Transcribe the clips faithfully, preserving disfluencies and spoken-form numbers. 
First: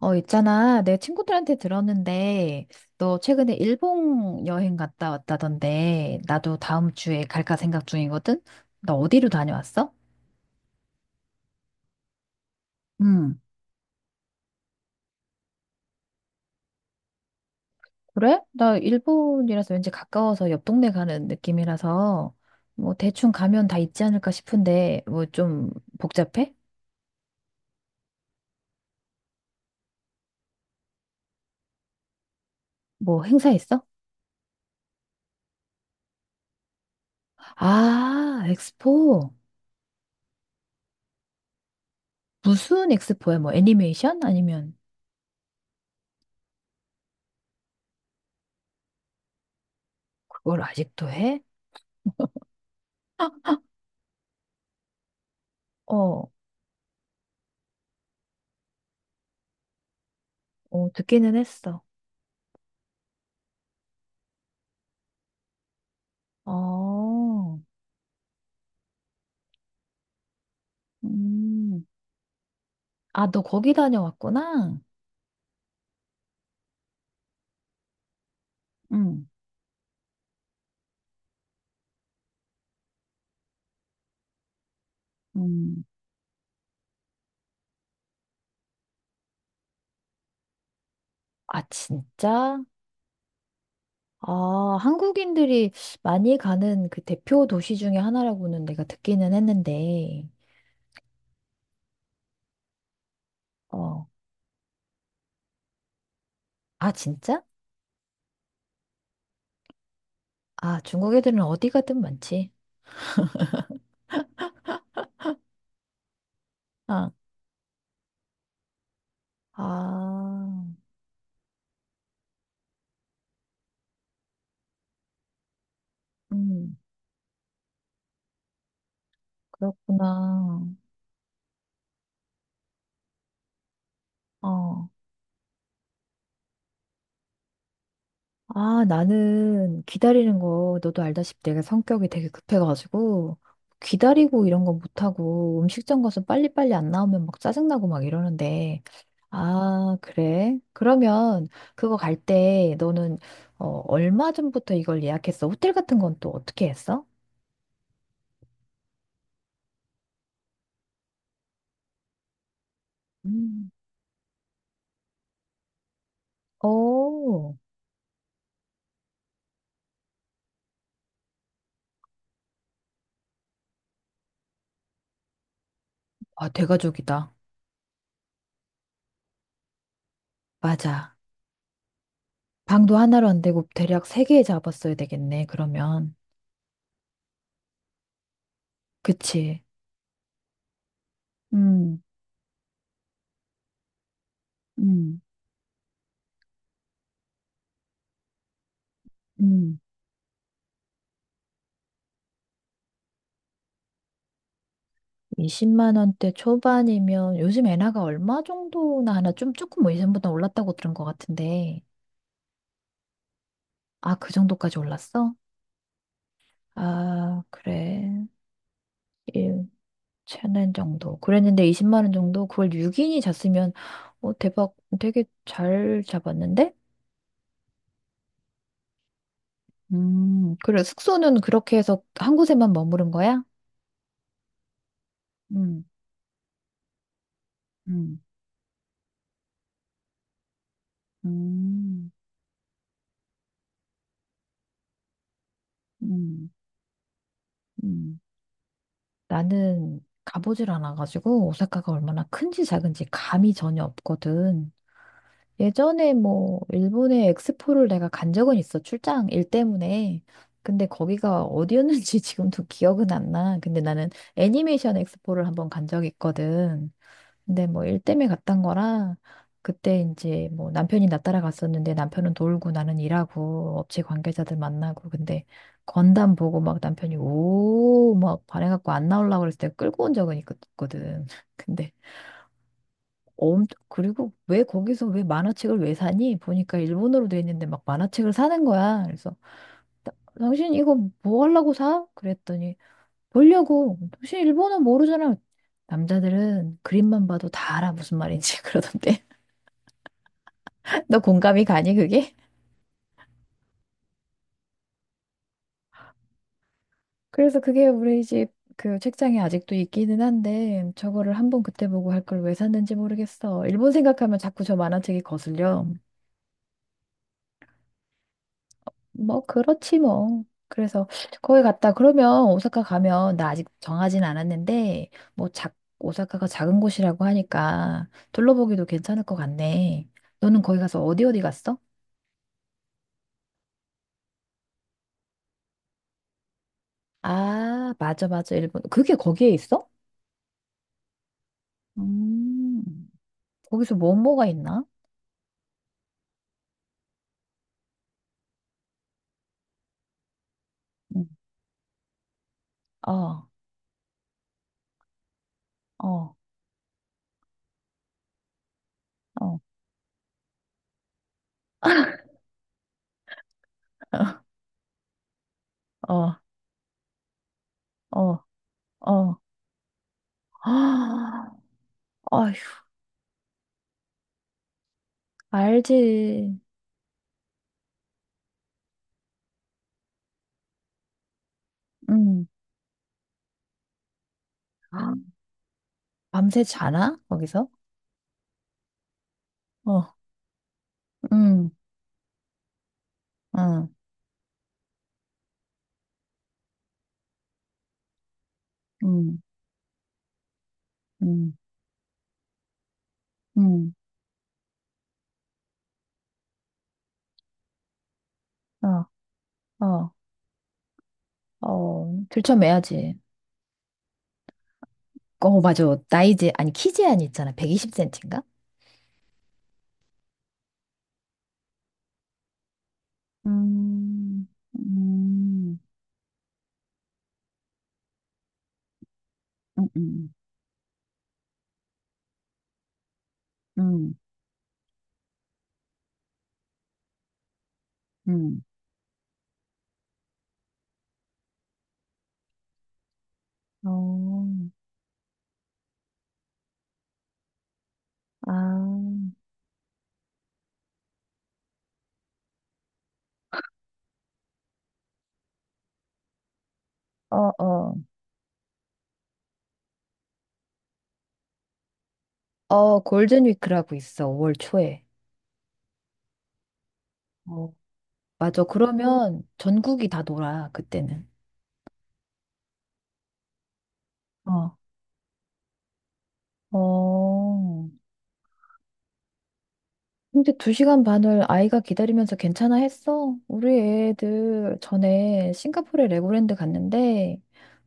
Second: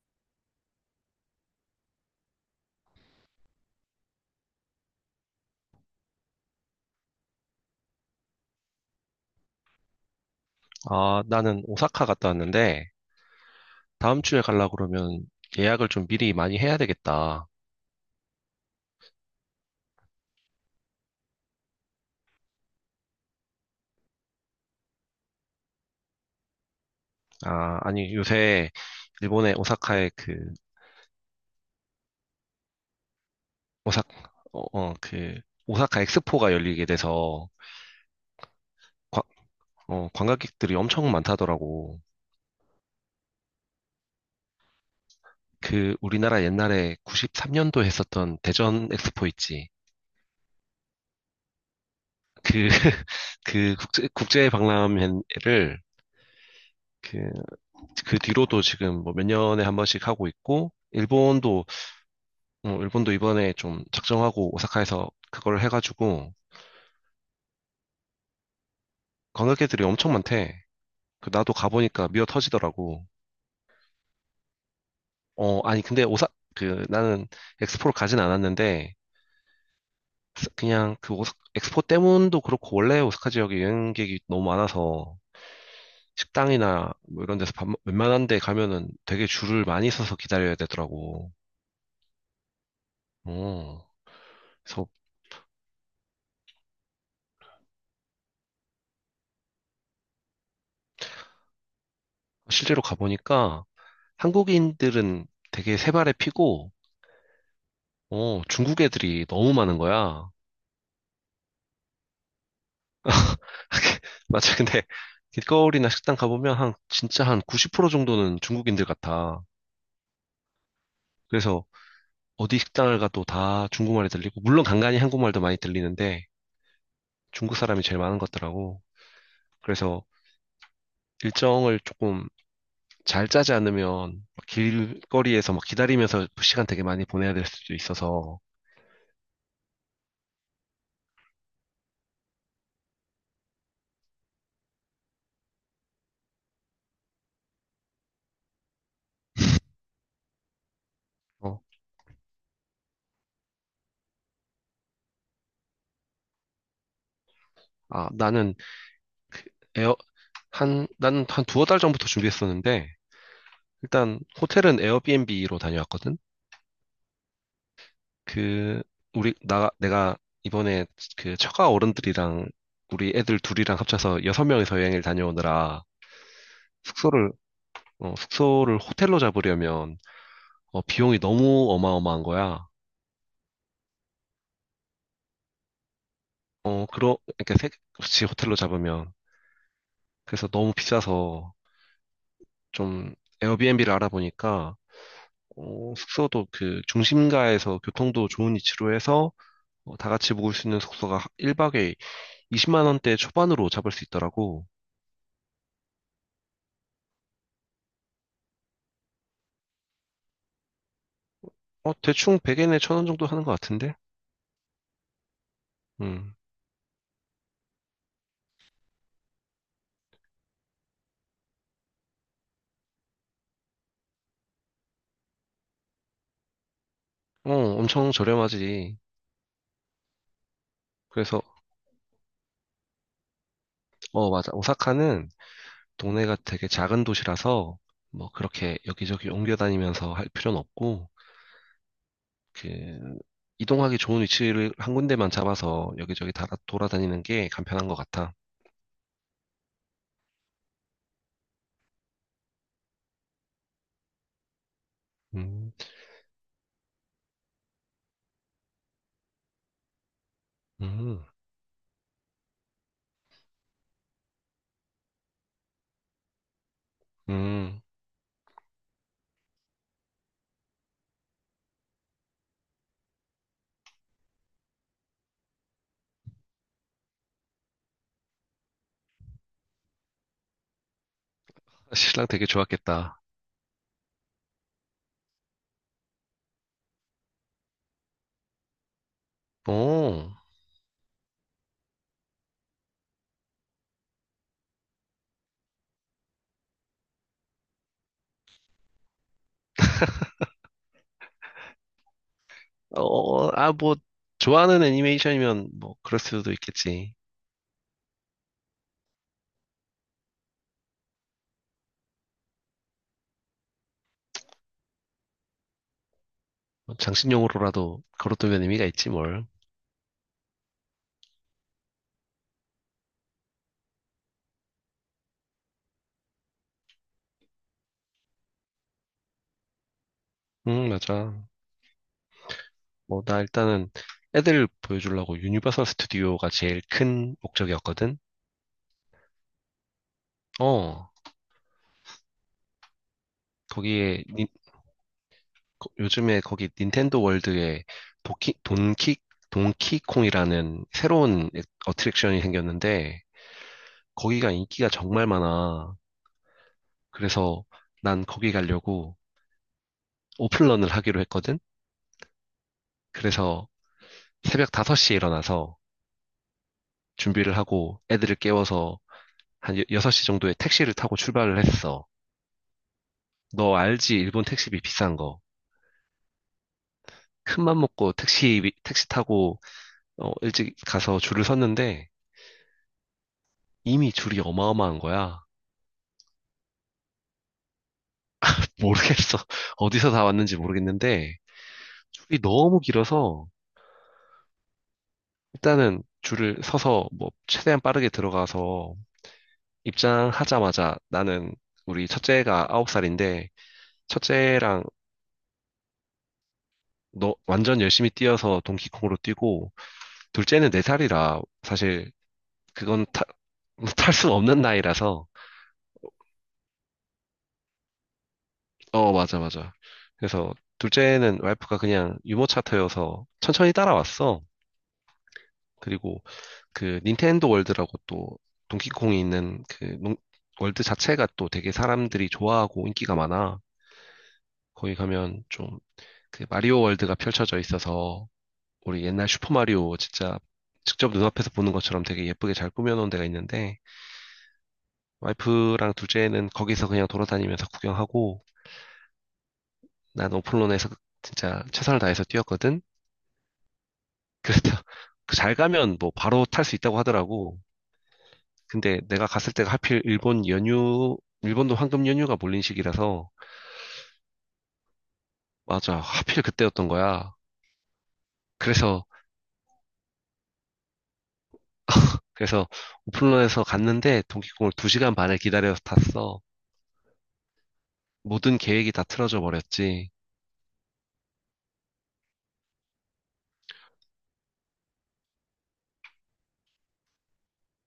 어, 있잖아. 내 친구들한테 들었는데, 너 최근에 일본 여행 갔다 왔다던데, 나도 다음 주에 갈까 생각 중이거든? 나 어디로 다녀왔어? 아, 나는 오사카 갔다 왔는데, 음, 다음 주에 가려고 그러면 예약을 좀 미리 많이 해야 되겠다. 그래? 나 일본이라서 왠지 가까워서 옆 동네 가는 느낌이라서, 뭐 대충 가면 다 있지 않을까 싶은데, 뭐 좀 복잡해? 아, 아니, 요새 일본의 오사카에 그, 뭐 행사 있어? 오사, 어, 어, 그, 오사카 엑스포가 열리게 돼서, 아, 관, 엑스포. 어, 관광객들이 엄청 많다더라고. 무슨 엑스포야? 뭐 애니메이션? 아니면 그, 우리나라 옛날에 구십삼 년도 했었던 대전 엑스포 있지. 그걸 아직도 해? 그, 그 국제, 국제 박람회를 어, 그, 그 뒤로도 지금 뭐 몇 년에 한 번씩 하고 있고, 어, 듣기는 일본도 했어. 어, 일본도 이번에 좀 작정하고 오사카에서 그걸 해가지고 어. 관광객들이 엄청 많대. 그 나도 음. 가보니까 미어 터지더라고. 아, 너 거기 다녀왔구나? 어, 아니 근데 오사 그 나는 엑스포를 가진 않았는데 응. 스- 그냥 그 오사, 엑스포 때문도 그렇고 원래 오사카 지역에 여행객이 너무 많아서 음. 식당이나 뭐 이런 데서 밥, 먹- 웬만한 데 가면은 되게 줄을 많이 서서 기다려야 되더라고. 아, 진짜? 어, 아, 그래서 한국인들이 많이 가는 그 대표 도시 중에 하나라고는 내가 듣기는 했는데. 실제로 가보니까 어. 한국인들은 되게 세 발에 피고 아, 진짜? 어, 중국 애들이 너무 많은 거야. 아, 중국 애들은 어디 가든 많지. 맞아. 근데 길거리나 식당 가보면 한 아, 진짜 한 구십 프로 정도는 중국인들 같아. 아, 그래서 어디 식당을 가도 다 중국말이 들리고 물론 간간히 한국말도 많이 들리는데 음, 중국 사람이 제일 많은 것 같더라고. 그래서 그렇구나. 일정을 조금 잘 짜지 않으면 막 어. 길거리에서 막 기다리면서 시간 되게 많이 보내야 될 수도 있어서 아, 나는 기다리는 거, 너도 알다시피 내가 성격이 되게 급해가지고, 기다리고 이런 거 못하고, 음식점 가서 빨리빨리 안 나오면 막 짜증나고 막 이러는데, 아, 그래? 그러면 어, 그거 갈 때 너는, 어, 얼마 전부터 이걸 예약했어? 호텔 같은 건 또 어떻게 했어? 아, 나는 에어 한 나는 한 두어 달 전부터 준비했었는데 음. 일단 호텔은 에어비앤비로 다녀왔거든. 오, 그 우리 나 내가 이번에 그 처가 어른들이랑 우리 애들 둘이랑 합쳐서 여섯 명이서 여행을 다녀오느라 아, 숙소를 대가족이다. 어, 숙소를 호텔로 잡으려면 어, 맞아. 비용이 너무 어마어마한 거야. 방도 하나로 안 되고, 대략 세 개 잡았어야 되겠네, 그러면. 어 그러 이렇게 세, 그렇지. 호텔로 잡으면 그치? 그래서 너무 비싸서 음, 좀 에어비앤비를 알아보니까 음, 어, 숙소도 그 중심가에서 교통도 좋은 위치로 해서 음. 어, 다 같이 묵을 수 있는 숙소가 일 박에 이십만 원대 초반으로 잡을 수 있더라고. 이십만 원대 초반이면 요즘 엔화가 얼마 정도나 하나 좀 조금 뭐 예전보다 올랐다고 들은 것 같은데. 어, 대충 백 엔에 천 원 정도 하는 것 같은데? 아, 그 정도까지 올랐어? 음. 아, 그래. 1, 천 엔 정도. 그랬는데 이십만 원 정도? 그걸 육 인이 잤으면, 어, 대박. 되게 잘 잡았는데? 어, 엄청 저렴하지. 음, 그래. 숙소는 그래서, 그렇게 해서 한 곳에만 머무른 거야? 어, 맞아. 오사카는 음, 동네가 되게 작은 도시라서, 음, 뭐, 그렇게 여기저기 옮겨 다니면서 할 필요는 없고, 음, 그, 이동하기 좋은 위치를 한 군데만 잡아서 여기저기 다 음, 돌아다니는 게 간편한 것 음. 같아. 나는 가보질 않아가지고 오사카가 얼마나 큰지 작은지 감이 전혀 없거든. 음, 예전에 뭐 일본의 엑스포를 내가 간 적은 있어. 출장 일 때문에. 근데 음, 거기가 어디였는지 지금도 기억은 안 나. 근데 나는 애니메이션 엑스포를 한번 간 적이 있거든. 근데 음. 뭐 일 때문에 갔던 거라 그때 이제 뭐 남편이 나 따라갔었는데 남편은 돌고 나는 일하고 업체 관계자들 만나고 근데 건담 보고 막 남편이 오 막 반해갖고 안 나오려고 그랬을 때 끌고 온 적은 있거든. 근데 신랑 되게 좋았겠다. 엄 그리고 왜 거기서 왜 만화책을 왜 사니? 보니까 일본어로 돼 있는데 막 만화책을 사는 거야. 그래서 어, 당신 이거 뭐 하려고 사? 그랬더니 보려고. 당신 일본어 모르잖아. 남자들은 그림만 봐도 다 알아 무슨 말인지 그러던데. 너 공감이 가니, 그게? 어, 아, 뭐, 좋아하는 애니메이션이면 뭐, 그럴 수도 있겠지. 그래서 그게 우리 집 그 책장에 아직도 있기는 한데, 저거를 한번 그때 보고 할 걸 왜 샀는지 모르겠어. 일본 생각하면 자꾸 저 만화책이 거슬려. 장신용으로라도 걸어두면 의미가 있지, 뭐, 뭘. 그렇지 뭐. 그래서 거기 갔다. 그러면 오사카 가면, 나 아직 정하진 않았는데, 뭐, 작, 오사카가 작은 곳이라고 하니까 둘러보기도 괜찮을 것 같네. 너는 거기 응, 가서 어디 맞아. 어디 갔어? 뭐, 나 일단은 애들 보여주려고 유니버설 스튜디오가 제일 큰 아, 목적이었거든? 맞아, 맞아. 일본. 그게 거기에 있어? 어, 음, 거기서 거기에, 뭐뭐가 닌- 있나? 거- 요즘에 거기 닌텐도 월드에 도키, 돈키, 돈키콩이라는 응. 새로운 애- 어트랙션이 생겼는데, 어. 거기가 인기가 정말 많아. 어, 그래서 난 거기 가려고 어, 오픈런을 하기로 했거든? 그래서 새벽 다섯 시에 일어나서 어, 준비를 하고 애들을 어, 깨워서 어. 한 여섯 시 정도에 택시를 타고 아, 출발을 했어. 어휴, 너 알지? 일본 택시비 비싼 거. 알지. 큰 맘 먹고 택시, 택시 타고, 어, 일찍 가서 줄을 섰는데, 음. 이미 줄이 어마어마한 거야. 밤새 자나? 거기서? 모르겠어. 어디서 어, 다 왔는지 모르겠는데, 음, 줄이 너무 길어서, 어, 일단은 줄을 서서, 뭐, 최대한 빠르게 들어가서, 음, 입장하자마자 나는, 음, 우리 첫째가 아홉 살인데, 음, 첫째랑 너 완전 열심히 뛰어서 어, 동키콩으로 뛰고, 어, 둘째는 네 살이라, 사실, 어. 그건 들쳐매야지. 타, 탈 수 없는 나이라서, 어, 맞아. 나이제, 아니, 키제한 이 있잖아. 백이십 센티인가 어, 맞아, 맞아. 그래서 둘째는 와이프가 그냥 유머 차터여서 천천히 따라왔어. 음, 음, 그리고 그 닌텐도 월드라고 또 동키콩이 있는 음, 그 농- 음, 월드 자체가 또 되게 사람들이 좋아하고 인기가 많아. 음, 거기 가면 좀 그 마리오 월드가 펼쳐져 있어서 음. 우리 옛날 슈퍼마리오 진짜 직접 눈앞에서 보는 것처럼 되게 예쁘게 잘 꾸며놓은 데가 있는데 어, 와이프랑 둘째는 거기서 그냥 돌아다니면서 구경하고 아, 난 오픈런에서 진짜 최선을 다해서 뛰었거든. 그래서 잘 가면 뭐 바로 탈 수 있다고 어, 하더라고. 어, 근데 내가 갔을 때가 하필 일본 연휴, 일본도 황금 연휴가 몰린 어, 시기라서 골든위크라고 있어. 오월 초에. 맞아. 하필 그때였던 거야. 어. 맞아. 그래서 그러면 전국이 다 놀아, 그때는. 그래서 오픈런에서 갔는데 동기콩을 어. 두 시간 반을 기다려서 탔어. 어. 모든 계획이 다 틀어져 버렸지. 근데 두 시간 반을 아이가 기다리면서 괜찮아 했어? 우리 애들 전에 싱가포르에 레고랜드 갔는데,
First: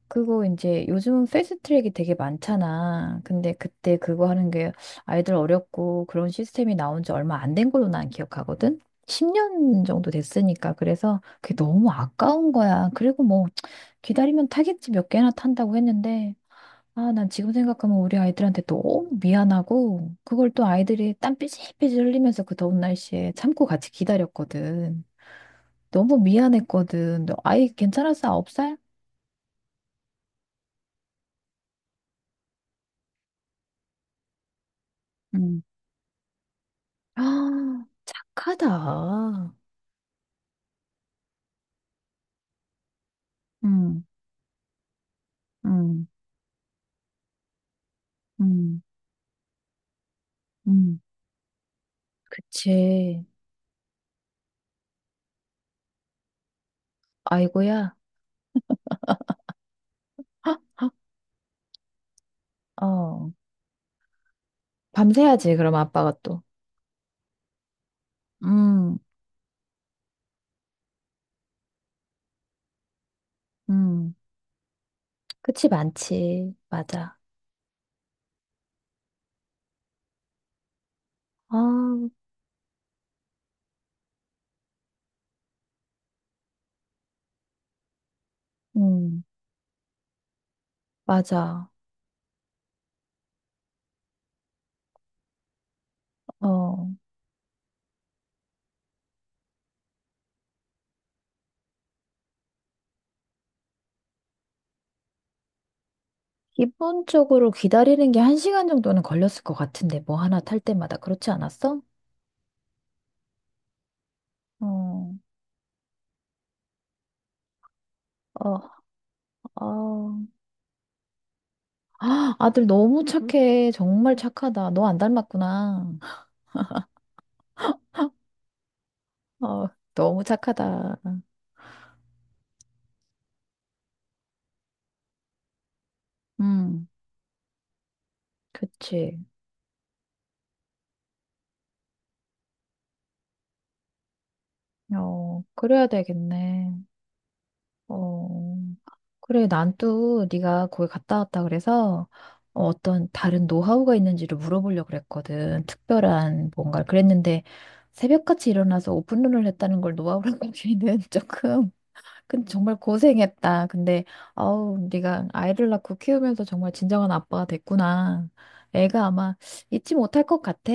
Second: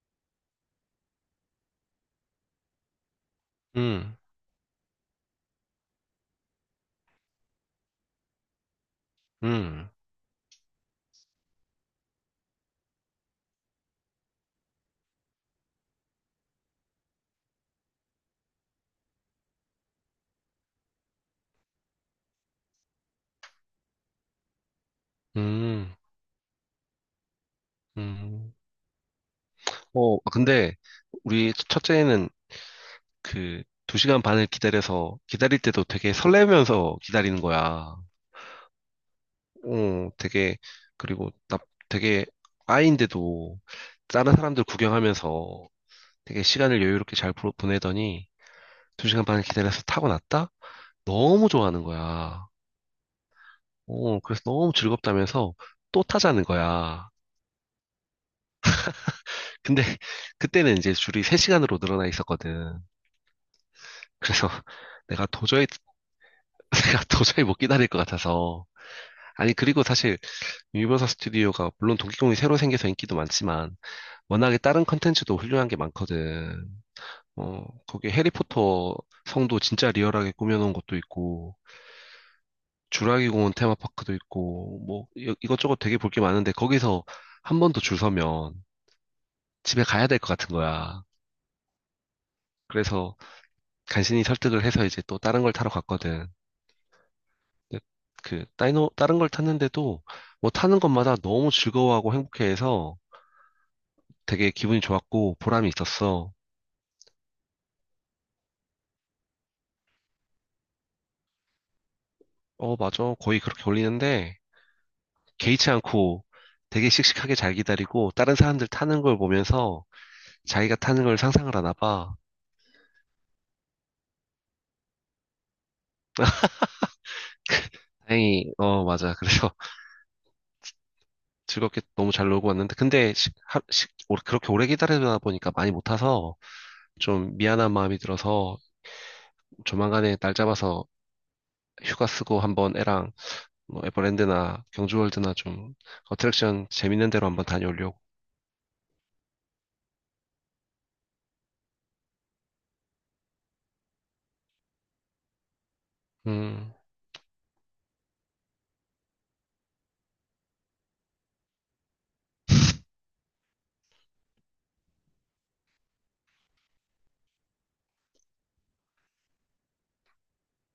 그거 이제 요즘은 패스트 트랙이 되게 많잖아. 근데 그때 음. 그거 하는 게 아이들 어렵고 그런 시스템이 나온 지 얼마 안 된 걸로 난 기억하거든? 십 년 음. 정도 됐으니까. 그래서 그게 너무 아까운 거야. 그리고 뭐 기다리면 타겠지 몇 개나 탄다고 했는데, 아, 난 지금 생각하면 우리 아이들한테 너무 미안하고, 그걸 또 아이들이 땀 삐질삐질 흘리면서 그 더운 날씨에 참고 같이 기다렸거든. 음. 너무 미안했거든. 너 아이 괜찮았어? 아홉 음. 살? 어, 근데 우리 첫째는 그 두 시간 반을 기다려서 기다릴 응. 때도 되게 설레면서 기다리는 아, 거야. 착하다. 어, 되게, 그리고 나 되게 아이인데도 응, 다른 사람들 구경하면서 응, 되게 시간을 여유롭게 잘 보- 보내더니 응, 두 시간 반을 기다려서 타고 났다? 응 너무 좋아하는 거야. 그치. 어, 그래서 너무 즐겁다면서 또 타자는 거야. 아이고야. 근데 헉, 그때는 헉, 이제 줄이 세 시간으로 늘어나 있었거든. 어. 그래서 내가 밤새야지, 도저히, 그럼 아빠가 또. 내가 도저히 못 기다릴 것 같아서. 음, 아니, 그리고 사실 유니버설 스튜디오가 물론 동기공이 새로 생겨서 인기도 많지만 음, 워낙에 다른 컨텐츠도 그치, 훌륭한 게 많지. 많거든. 맞아. 어, 거기 해리포터 성도 진짜 리얼하게 꾸며놓은 것도 있고, 아, 주라기 공원 테마파크도 있고, 뭐, 이- 이것저것 되게 볼 게 많은데, 거기서 한 번 더 줄 서면 음, 집에 가야 될 것 같은 거야. 맞아. 그래서 간신히 설득을 해서 이제 또 다른 걸 타러 갔거든. 어. 근데 그, 다이노, 다른 걸 탔는데도 뭐 타는 것마다 너무 즐거워하고 행복해해서 되게 기분이 좋았고 보람이 있었어. 기본적으로 기다리는 게 한 시간 정도는 걸렸을 것 같은데, 뭐 하나 탈 때마다. 그렇지 않았어? 어, 맞아. 거의 그렇게 올리는데, 어, 개의치 않고 되게 씩씩하게 잘 기다리고, 다른 어, 사람들 타는 걸 보면서 어. 자기가 타는 걸 상상을 하나 봐. 아, 아들 너무 착해. 정말 착하다. 너 안 닮았구나. 다행히, 어, 맞아. 그래서 어, 너무 착하다. 즐겁게 너무 잘 놀고 왔는데, 근데, 시, 하, 시, 오- 그렇게 오래 기다리다 보니까 많이 못 타서 음, 좀 미안한 마음이 들어서 그치. 조만간에 날 잡아서 휴가 쓰고 한번 애랑 뭐 에버랜드나 경주월드나 어, 좀 그래야 어트랙션 되겠네. 재밌는 데로 한번 다녀오려고. 어, 그래, 난 또 네가 거기 갔다 왔다 그래서 어, 어떤 다른 노하우가 있는지를 물어보려고 그랬거든. 특별한 음, 뭔가를 그랬는데 새벽같이 일어나서 오픈런을 했다는 걸 노하우라고 하기는 조금. 근데 정말 고생했다. 근데 아우, 네가 아이를 낳고 키우면서 정말 진정한 아빠가 됐구나. 애가 아마 잊지 못할 것 같아.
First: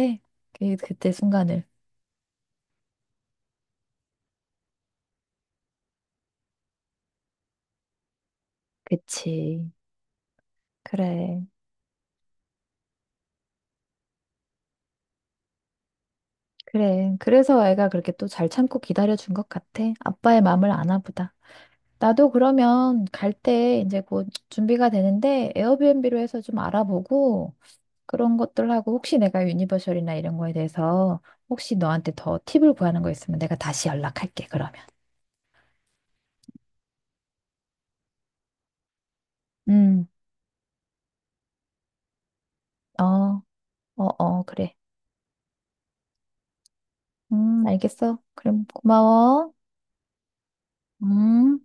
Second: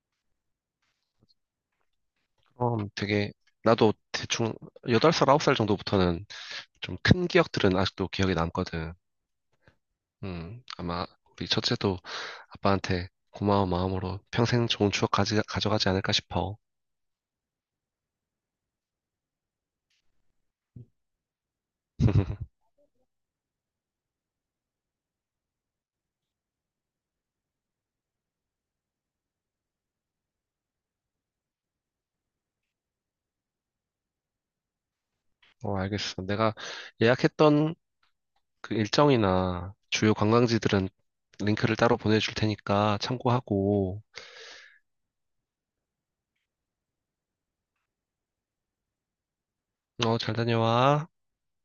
그, 그때 순간을. 그럼 되게, 나도 대충 여덟 살, 아홉 살 정도부터는 좀 큰 기억들은 아직도 기억에 남거든. 그치. 음, 아마 그래. 우리 첫째도 아빠한테 고마운 마음으로 평생 좋은 추억 가지, 가져가지 않을까 싶어. 그래. 그래서 애가 그렇게 또 잘 참고 기다려준 것 같아. 아빠의 마음을 아나 보다. 나도 그러면 갈 때 이제 곧 준비가 되는데 에어비앤비로 해서 좀 알아보고 그런 것들 하고 혹시 내가 유니버셜이나 이런 거에 대해서 혹시 너한테 더 팁을 구하는 거 있으면 내가 다시 연락할게, 그러면. 어, 알겠어. 내가 예약했던 그 일정이나 음, 주요 관광지들은 링크를 따로 보내줄 테니까 어, 참고하고, 어, 어, 그래. 음, 알겠어. 그럼 고마워. 어, 잘 다녀와. 음.